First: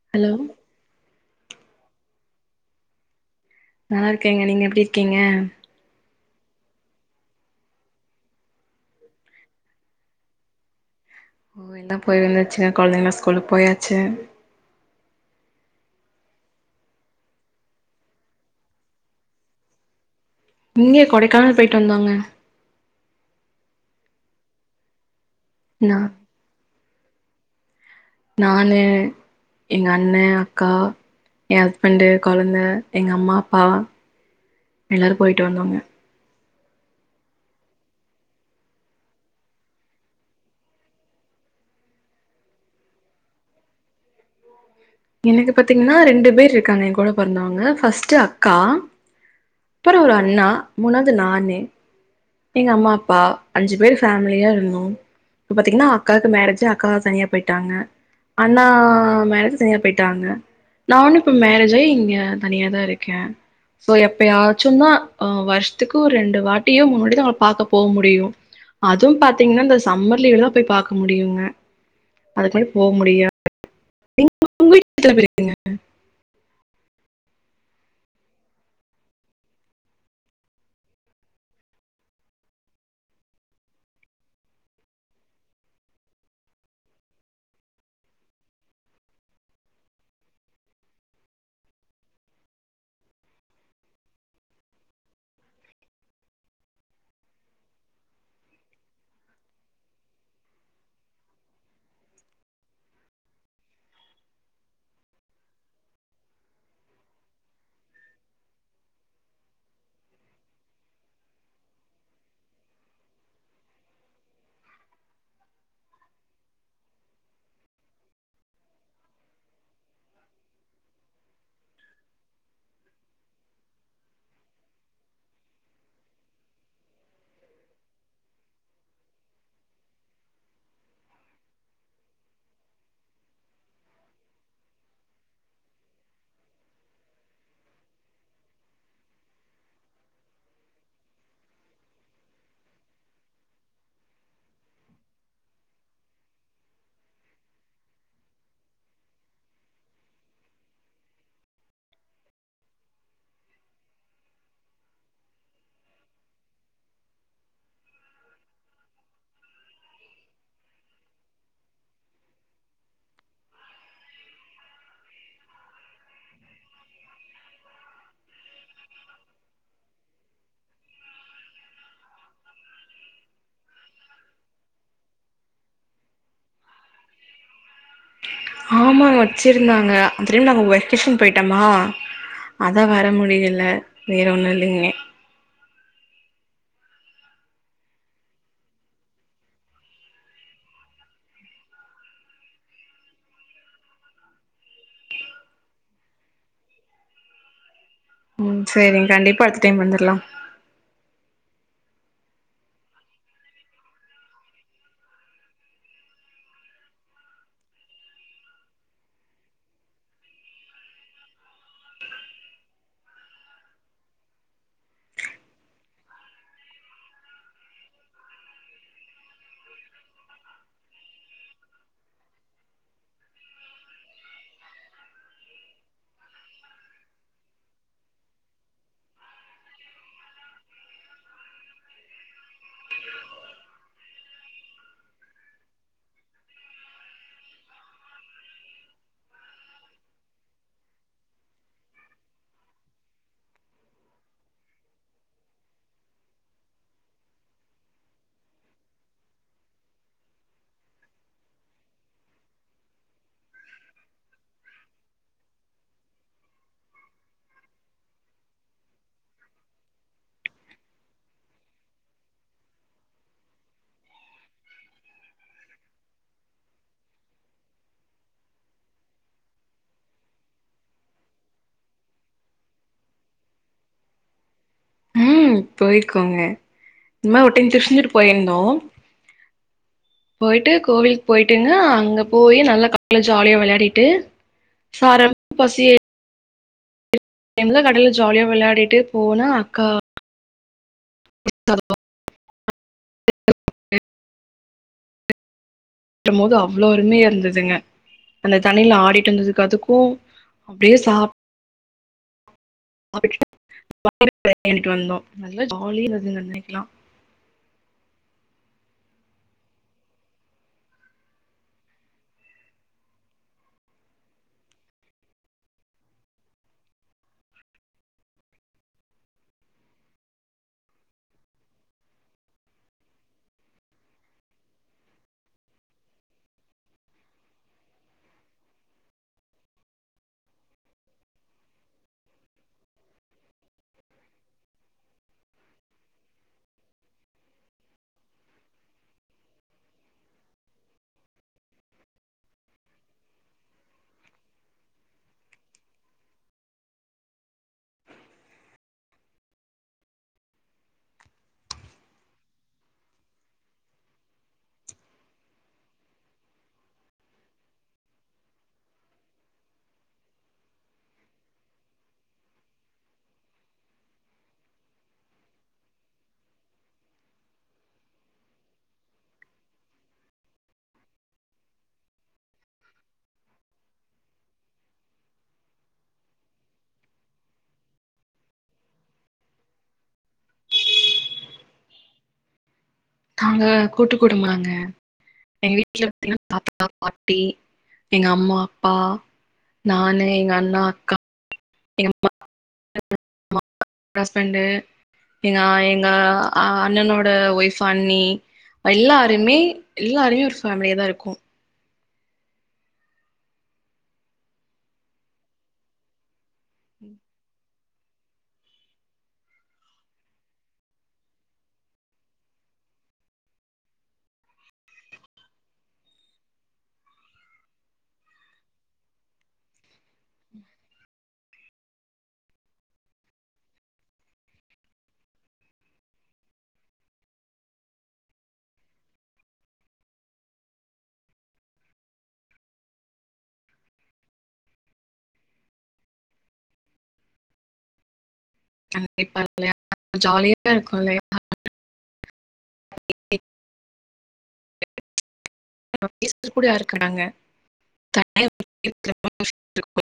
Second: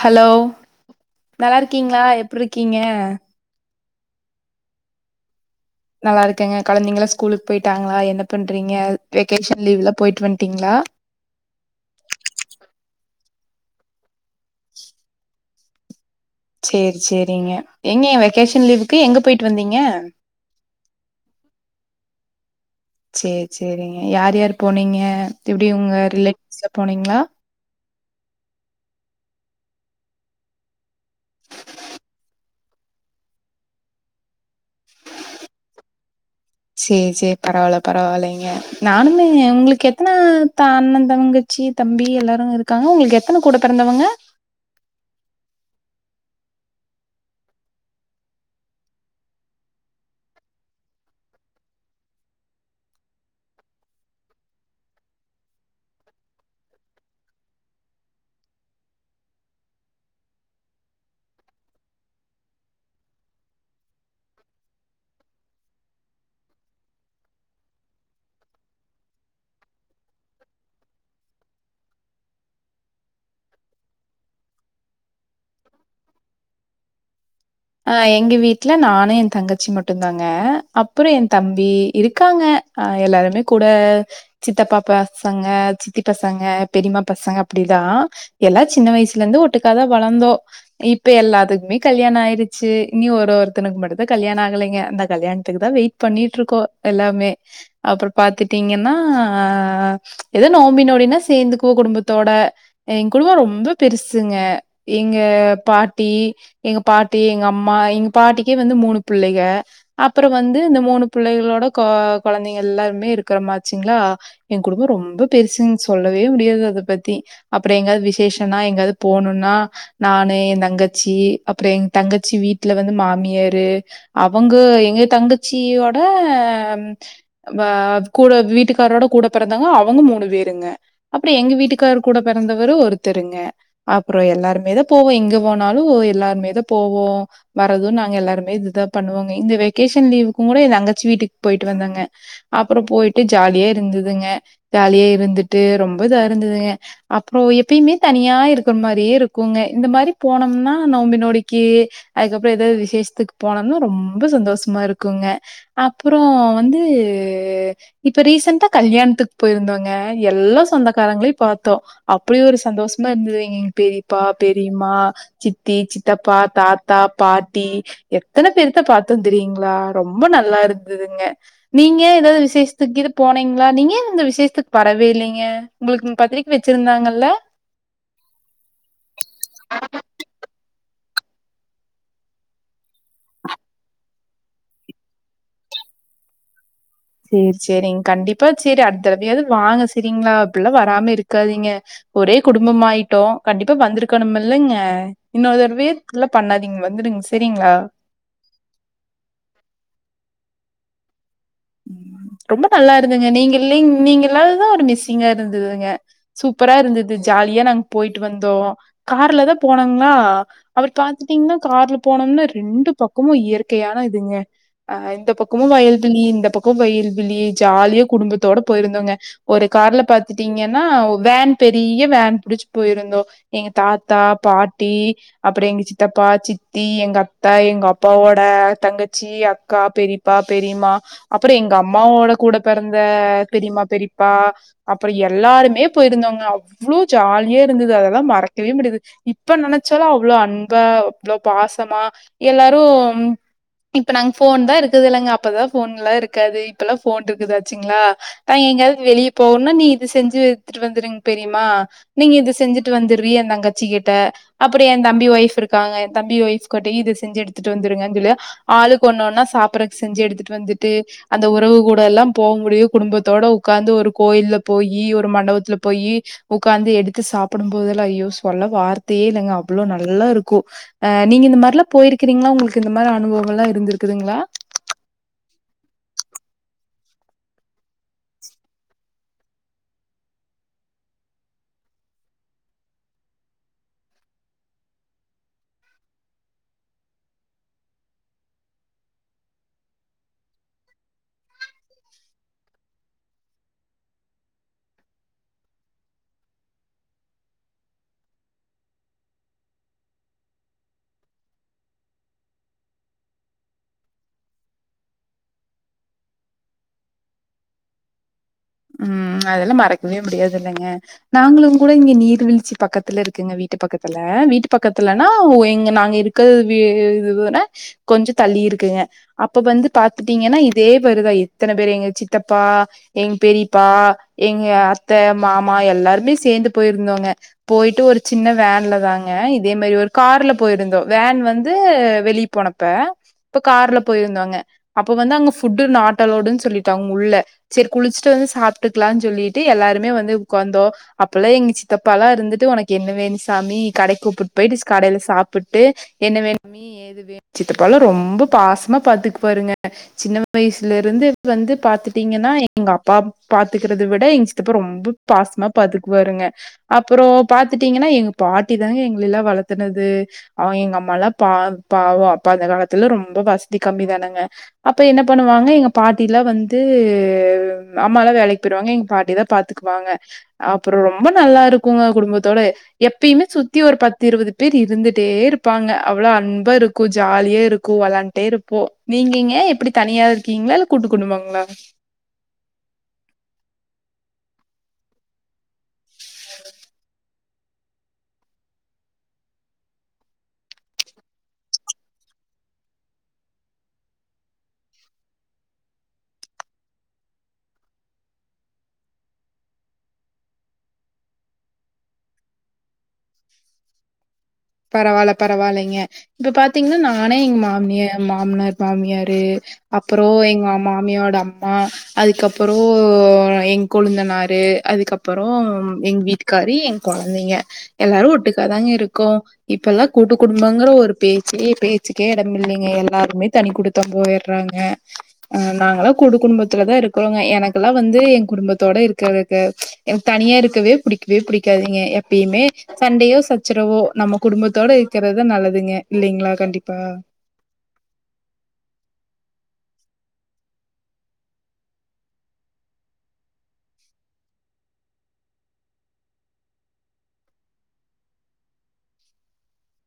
hello நல்லா இருக்கீங்களா எப்ரு இருக்கீங்க நல்லா இருக்கேங்க நீங்க எப்டி இருக்கீங்க நல்லா இருக்கங்க கொழந்தைங்கள ஸ்கூலுக்கு போய்ட்டாங்களா என்ன பண்றீங்க வெகேஷன் லீவ்லா போய்ட்டு வந்ட்டீங்களா ஓ எல்லா போய் வந்துச்சுங்க கெழந்தைங்கா ஸ்கூலு போயாச்சு சேரி சேரிங்க எங்க வெகேஷன் லீவுக்கு எங்க போய்ட்டு வந்தீங்க இங்கே கொடைக்கானல் போய்ட்டு வந்தாங்க சேரி சேரிங்க யார் யார் போனீங்க எப்டி உங்க நா ரிலேட்டிவ்ஸ்ல போனீங்களா நானு எங்க அண்ணே அக்கா ஏ ஹஸ்பண்டு கொழந்த எங்க அம்மா அப்பா எல்லாரு போய்ட்டு வந்தோங்க சேரி சேரி பரவால்ல பரவால்லைங்க நானுமே உங்களுக்கு எத்தன த அண்ண தங்கச் ச்சி தம்பி எல்லாரு இருக்காங்க உங்களுக்கு எத்தன கூட பிறந்தவங்க எனக்கு பாத்தீங்கன்னா ரெண்டு பேரு இருக்காங்க எ கூட பொறந்தவங்க ஃபஸ்ட்டு அக்கா அப்றோ ஒரு அண்ணா மூணாவ்து நானு எங்க அம்மா அப்பா அஞ்சு பேர் ஃபேமிலியா இருந்தோ இப்ப பாத்தீங்கன்னா அக்காக்கு மேரேஜ் அக்கா தனியா போய்ட்டாங்க அண்ணா மேரேஜு தனியா போய்ட்டாங்க நானு இப்ப மேரேஜ் ஆய் இங்கே தனியாதா இருக்கே சோ எப்பயாச்சுந்தா ஆ வர்ஷத்துக்கு ஒரு ரெண்டு வாட்டியோ மூணு வாட்டியோ தா பாக்க போக முடியு அதுவு பாத்தீங்கன்னா இந்த சம்மர் லீவுல தா போய் பாக்க முடியுங்க அதுக்கு மேலே போ முடியாது நீங்க உங்க வீட்டுல எத்தன பேரு இருக்கீங்க அ எங்க வீட்டுல நானு ஏ தங்கச்சி மட்டு தாங்க அப்றோ ஏ தம்பி இருக்காங்க ஆ எல்லாருமே கூட சித்தப்பா பசங்க சித்தி பசங்க பெரியமா பசங்க அப்படிலா எல்லா சின்ன வயசுல இருந்து ஒட்டுக்காதா வளந்தோ இப்ப எல்லாத்துக்குமே கல்யாண ஆயிரு ச்சி இன்னியு ஒரு ஒருத்தனுக்கு மட்டுதா கல்யாண ஆகலைங்க அந்த கல்யாணத்துக்கு தா வெயிட் பண்ணிட்டு இருக்கோ எல்லாமே அப்றோ பாத்துட்டீங்கன்னா அ ஏதோ நோம்பி நோடின்னா சேந்துக்குவோ குடும்பத்தோட எங்க குடும்போ ரொம்ப பெருசுங்க எங்க பாட்டி எங்க பாட் டி எங்க அம்மா எங்க பாட்டிக்கே வந்து மூணு பிள்ளைக அப்றோ வந்து இந்த மூணு பிள்ளைகளோட கொ கொழந்தைங்க எல்லாருமே இருக்கிறமாச்சுங்களா எங்க குடும்போ ரொம்ப பெருசுங்க சொல்லவே முடியாது அத பத்தி அப்றோ எங்காது விசேஷனா எங்கயாது போணுனா நானு ஏ தங்கச்சி அப்றோ எங் தங்கச்சி வீட்டுல வந்து மாமியாரு அவ்ங்க எங்க தங்கச்சியோட வா கூட வீட்டுக்காரரோட கூட பெறந்தாங்க அவுங்க மூணு பேருங்க அப்ற எங்க வீட்டுக்காரு கூட பெறந்தவரு ஒருத்தருங்க அப்பறோ எல்லாருமேதா போவோ எங்க போனாலு எல்லாருமேதா போவோ வரது நாங்க எல்லாருமே இதுதா பண்ணுவோங்க இந்த வெக்கேஷன் லீவுக்குங் கூட ஏ தங்கச்சி வீட்டுக் போய்ட்டு வந்தங்க அப்பறோ போயிட்டு ஜாலியா இருந்துதுங்க ஜாலியா இருந்துட்டு ரொம்ப இதா இருந்துதுங்க அப்றோ எப்பயுமே தனியா இருக்கிற் மாரியே இருக்குங்க இந்த மாரி போனோம்னா நோம்பி நோடி க்கி அதுக்கப்பறோ எதாது விசேஷ்த்துக்கு போனோம்னா ரொம்ப சந்தோஷ்மா இருக்குங்க அப்பறோ வந்து இப்ப ரீசெண்டா கல்யாண்த்துக் போயிருந்தோங்க எல்லா சொந்தக்காரங்கள்யு பாத்தோ அப்புடி ஒரு சந்தோஷ்மா இருந்துது எங் பெரிப்பா பெரியம்மா சித்தி சித் தப்பா தாத்தா பாட்டி எத்தன பேருத்தா பாத்தோ தெரியுங்ளா ரொம்ப நல்லா இருந்ததுங்க நீங்க எதாது விசேஷ்த்துக்கு இது போனீங்ளா நீங்க ஏ இந்த விசேஷ்த்துக்கு வரவே இல்லைங்க உங்களுக்குங் பத்திரிக் வெச்சிருந்தாங்கல்ல ஆமா வச்சிருந்தாங்க [unintelligible] நாங்க வெக்கேஷன் போயிட்டமா அதா வர முடியலே வேற ஒன்னு இல்லைங்கே சேரி சேரிங் கண்டிப்பா சேரி அட்த்தடவயாவது வாங்க சேரிங்ளா அப்பில்லா வராம இருக்காதீங்க ஒரே குடும்பம் ஆயிட்டோ கண்டிப்பா வந்திருக்கணும்மில்லைங்க இன்னொருதடவே இப்பில்லா பண்ணாதீங் வந்துடுங் சேரிங்ளா ம் சேரிங் கண்டிப்பா அடுத்த டைம் வந்துர்லா ம் ரொம்ப நல்லா இருந்துங்க நீங்க இல்லைங் நீங்க இல்லாததுதா ஒரு மிஸ்ஸிங்கா இருந்துதுங்க சூப்பரா இருந்தது ஜாலியா நாங் போய்ட்டு வந்தோ கார்லதா போனோங்ளா அபற பாத்துட்டீங்னா கார்ல போனோம்னு ரெண்டு பக்கமு இயற்கையான இதுங்க அ இந்த பக்கமு வயல்விளி இந்த பக்கோ வயல் விளி ஜாலியா குடும்பத்தோட போயிருந்தோங்க ஒரு கார்ல பாத்துட்டீங்கனா வேன் பெரிய வேன் புடிச்சு போயிருந்தோ எங்க தாத்தா பாட்டி அப்பற எங்க சித்தப்பா சித்தி எங்க அத்த எங்க அப்பாவோட தங்கச்சி அக்கா பெரி ப்பா பெரிமா அப்றோ எங்க அம்மாவோட கூட பெறந்த பெரிமா பெரிப்பா அப்புறோ எல்லாருமே போயிருந்தோங்க அவ்ளோ ஜாலியா இருந்தது அதெல்லா மறக்கவே முடியாது இப்ப நெனச்சாலு அவ்ளோ அன்பா அவ்ளோ பாசமா எல்லாரு ம் இப்ப நாங் ஃபோன் தா இருக்குது இல்லங்க அப்பதா ஃபோன்லா இருக்காது இப்பெல்லா ஃபோன்டுருக்குது ஆச்சுங்ளா அ எங்கயாவ்து வெளிய போவ்னா நீ இது செஞ்சு எடுத்துட்டு வந்துருங் பெரிமா நீங்க இது செஞ்சிட்டு வந்துர்ரி எந்தங்கச்சி கிட்ட அப்பற எ தம்பி ஒய்ஃப் இருக்காங்க எ தம்பி ஒய்ஃப் கட்டயு இது செஞ்சு எடுத்துட்டு வந்துருங்கன் சொல்லி ஆளுக் ஒண்ணொன்னா சாப்பறக் செஞ்சு எடுத்துட்டு வந்துட்டு அந்த உறவு கூட எல்லா போவ் முடியு குடும்பத்தோட உக்காந்து ஒரு கோயில்ல போயி ஒரு மண்டபத்துல போயி உக்காந்து எடுத்து சாப்பிடும் போதெல்லா ஐயோ சொல்ல வார்த்தையே இல்லங்க அவ்வளோ நல்லா இருக்கு அ நீங்க இந்த மாறிலா போயிருக்கிறீங்ளா உங்களுக்கு இந்த மாறி அனுபவமெல்லா இருந்திருக்குதுங்ளா ம் போயிருக்கோங்க இந் மாரி ஒரு டைம் திருச்சொந்தூர் போயிந்தோ [inaudible] போயிட்டு கோவிலுக் போய்ட்டுங்க அங்க போயி நல்லா கடல்ல ஜாலியா விளயாடிட்டு [unintelligible] எல்லா கடல்ல ஜாலியா விளயாடிட்டு போனா அக்கா [inaudible] மோது அவ்ளோ அரும்யா இருந்ததுங்க அந்த தண்ணில ஆடிட்டுருந்ததுக்கு அதுக்கு அப்டியே சாப் [unintelligible] ஜாலியா இருந்தது ம் அதெல்லா மறக்கவே முடியாது இல்லங்க நாங்களு கூட இங்க நீர்வீழ்ச்சி பக்கத்துல இருக்குங்க வீட்டு பக்கத்துல வீட்டு பக்கத்துலனா ஒ எங்க நாங்க இரு க்க வீட விட கொஞ்ச தள்ளியிருக்குங்க அப்ப வந்து பாத்துட்டீங்கனா இதே பேருதா இத்தன பேர் எங்க சித்தப்பா எங பெரிப்பா எங்க அத்த மாமா எல்லாருமே சேந்து போயிருந்தோங்க போயிட்டு ஒரு சின்ன வேன்ல தாங்க இதே மாறி ஒரு கார்ல போயிருந்தோ வேன் வந்து வெளிய போன அப்ப இப்ப கார்ல போயிருந்தோங்க அப்ப வந்து அங்க ஃபுட்டு் நாட் அலோடுன்னு சொல்லிட்டாங்க உள்ள சேரி குளிச் சிட்டு வந்து சாப்ட்டுக்கலாம்னு சொல்லிட்டு எல்லாருமே வந்து உக்காந்தோ அப்பெல்லா எங்க சித்தப்பாலா இருந்துட்டு உனக்கு என்ன வேணு சாமி கடைக்கு கூப்புட்டு போயிட்டு கடைல சாப்புட்டு என்ன வேணு சாமி இதுவே சித்தப்பாலா ரொம்ப பாசமா பாத்துப்பாருங்க சின்ன வயசுலருந்து வந்து பாத்துட்டீங்கனா எங்க அ ப்பா பாத்துக்கறத விட எங்க சித்தப்பா ரொம்ப பாசமா பாத்துக்வாருங்க அப்றோ பாத்துட்டீங்கனா எங்க பாட்டி தாங்க எங்களல்லா வளத்துனது அவங்க எங்க அம்மாலா பாவ பாவம் அப்ப அந்த காலத்துல ரொம்ப வசதி கம்மி தானங்க அப்ப என்ன பண்ணுவாங்க எங்க பாட்டிலா வந்து அம்மாலா வேலைக் போயிருவாங்க எங்க பாட்டிதா பாத்துக்குவாங்க அப்றோ ரொம்ப நல்லா இருக்குங்க குடும்பத்தோட எப்பயுமே சுத்தி ஒரு பத்து இருபது பேர் இருந்துட்டே இருப்பாங்க அவ்ளோ அன்பா இருக்கும் ஜாலியா இருக்கும் விளையா ட்டே இருப்போ நீங்கீங்க எப்டி தனியா இருக்கீங்களா இல்ல கூட்டு குடும்பங்களா நாங்க கூட்டு குடும்பங்க எங்க வீட்ல பாத்தீங்கன்னா தாத்தா பாட்டி [unintelligible] ட்டி எங்க அம்மா அப்பா நானு எங்க அண்ணா அக்கா எங்க மா [inaudible] ஹஸ்பண்டு எங்க ஆ எங்க அண்ணனோட ஒய்ஃப் அண்ணி எல்லாருமே எல்லாருமே ஒரு ஃபேம்லியா தா இருப்போ பரவால்ல பரவால்லைங்க இப்ப பாத்தீங்கன்னா நானே எங்க மாமியா மாமனார் மாமியாரு அப்புறோ எங்க மாமியோட அம்மா அதுக்கப்புறோ எங்க கொளுந்தனாரு அதுக்கப்புறோ எங்க வீட்டு காரு என் கொழந்தைங்க எல்லாரு ஒட்டுக்கா தாங்க இருக்கோ இப்பல்லா கூட்டு குடும்பங்கற ஒரு பேச்சே பேச்சுக்கே எடமில்லைங்க எல்லாருமே தனி குடு த்தனம் போய்றாங்க ம் நாங்கல்லா கூட்டு குடும்பத்துல தா இருக்குறோங்க எனக்கெல்லா வந்து என் குடும்பத்தோட இருக்கறக்கு எனக்கு தனியா இருக்கவே புடிக்கவே புடிக்காதுங்க எப்பயுமே சண்டையோ சச்சரவோ நம்ம குடும்பத்தோட இருக்கறது தா நல்லதுங்க இல்லைங்களா கண்டிப்பா [unintelligible] கண்டிப்பா இல்லையா ஜாலியா இருக்கு இல்லையா பேச கூட யாரு இருக்காங்க தனியா [inaudible] இருக்கும்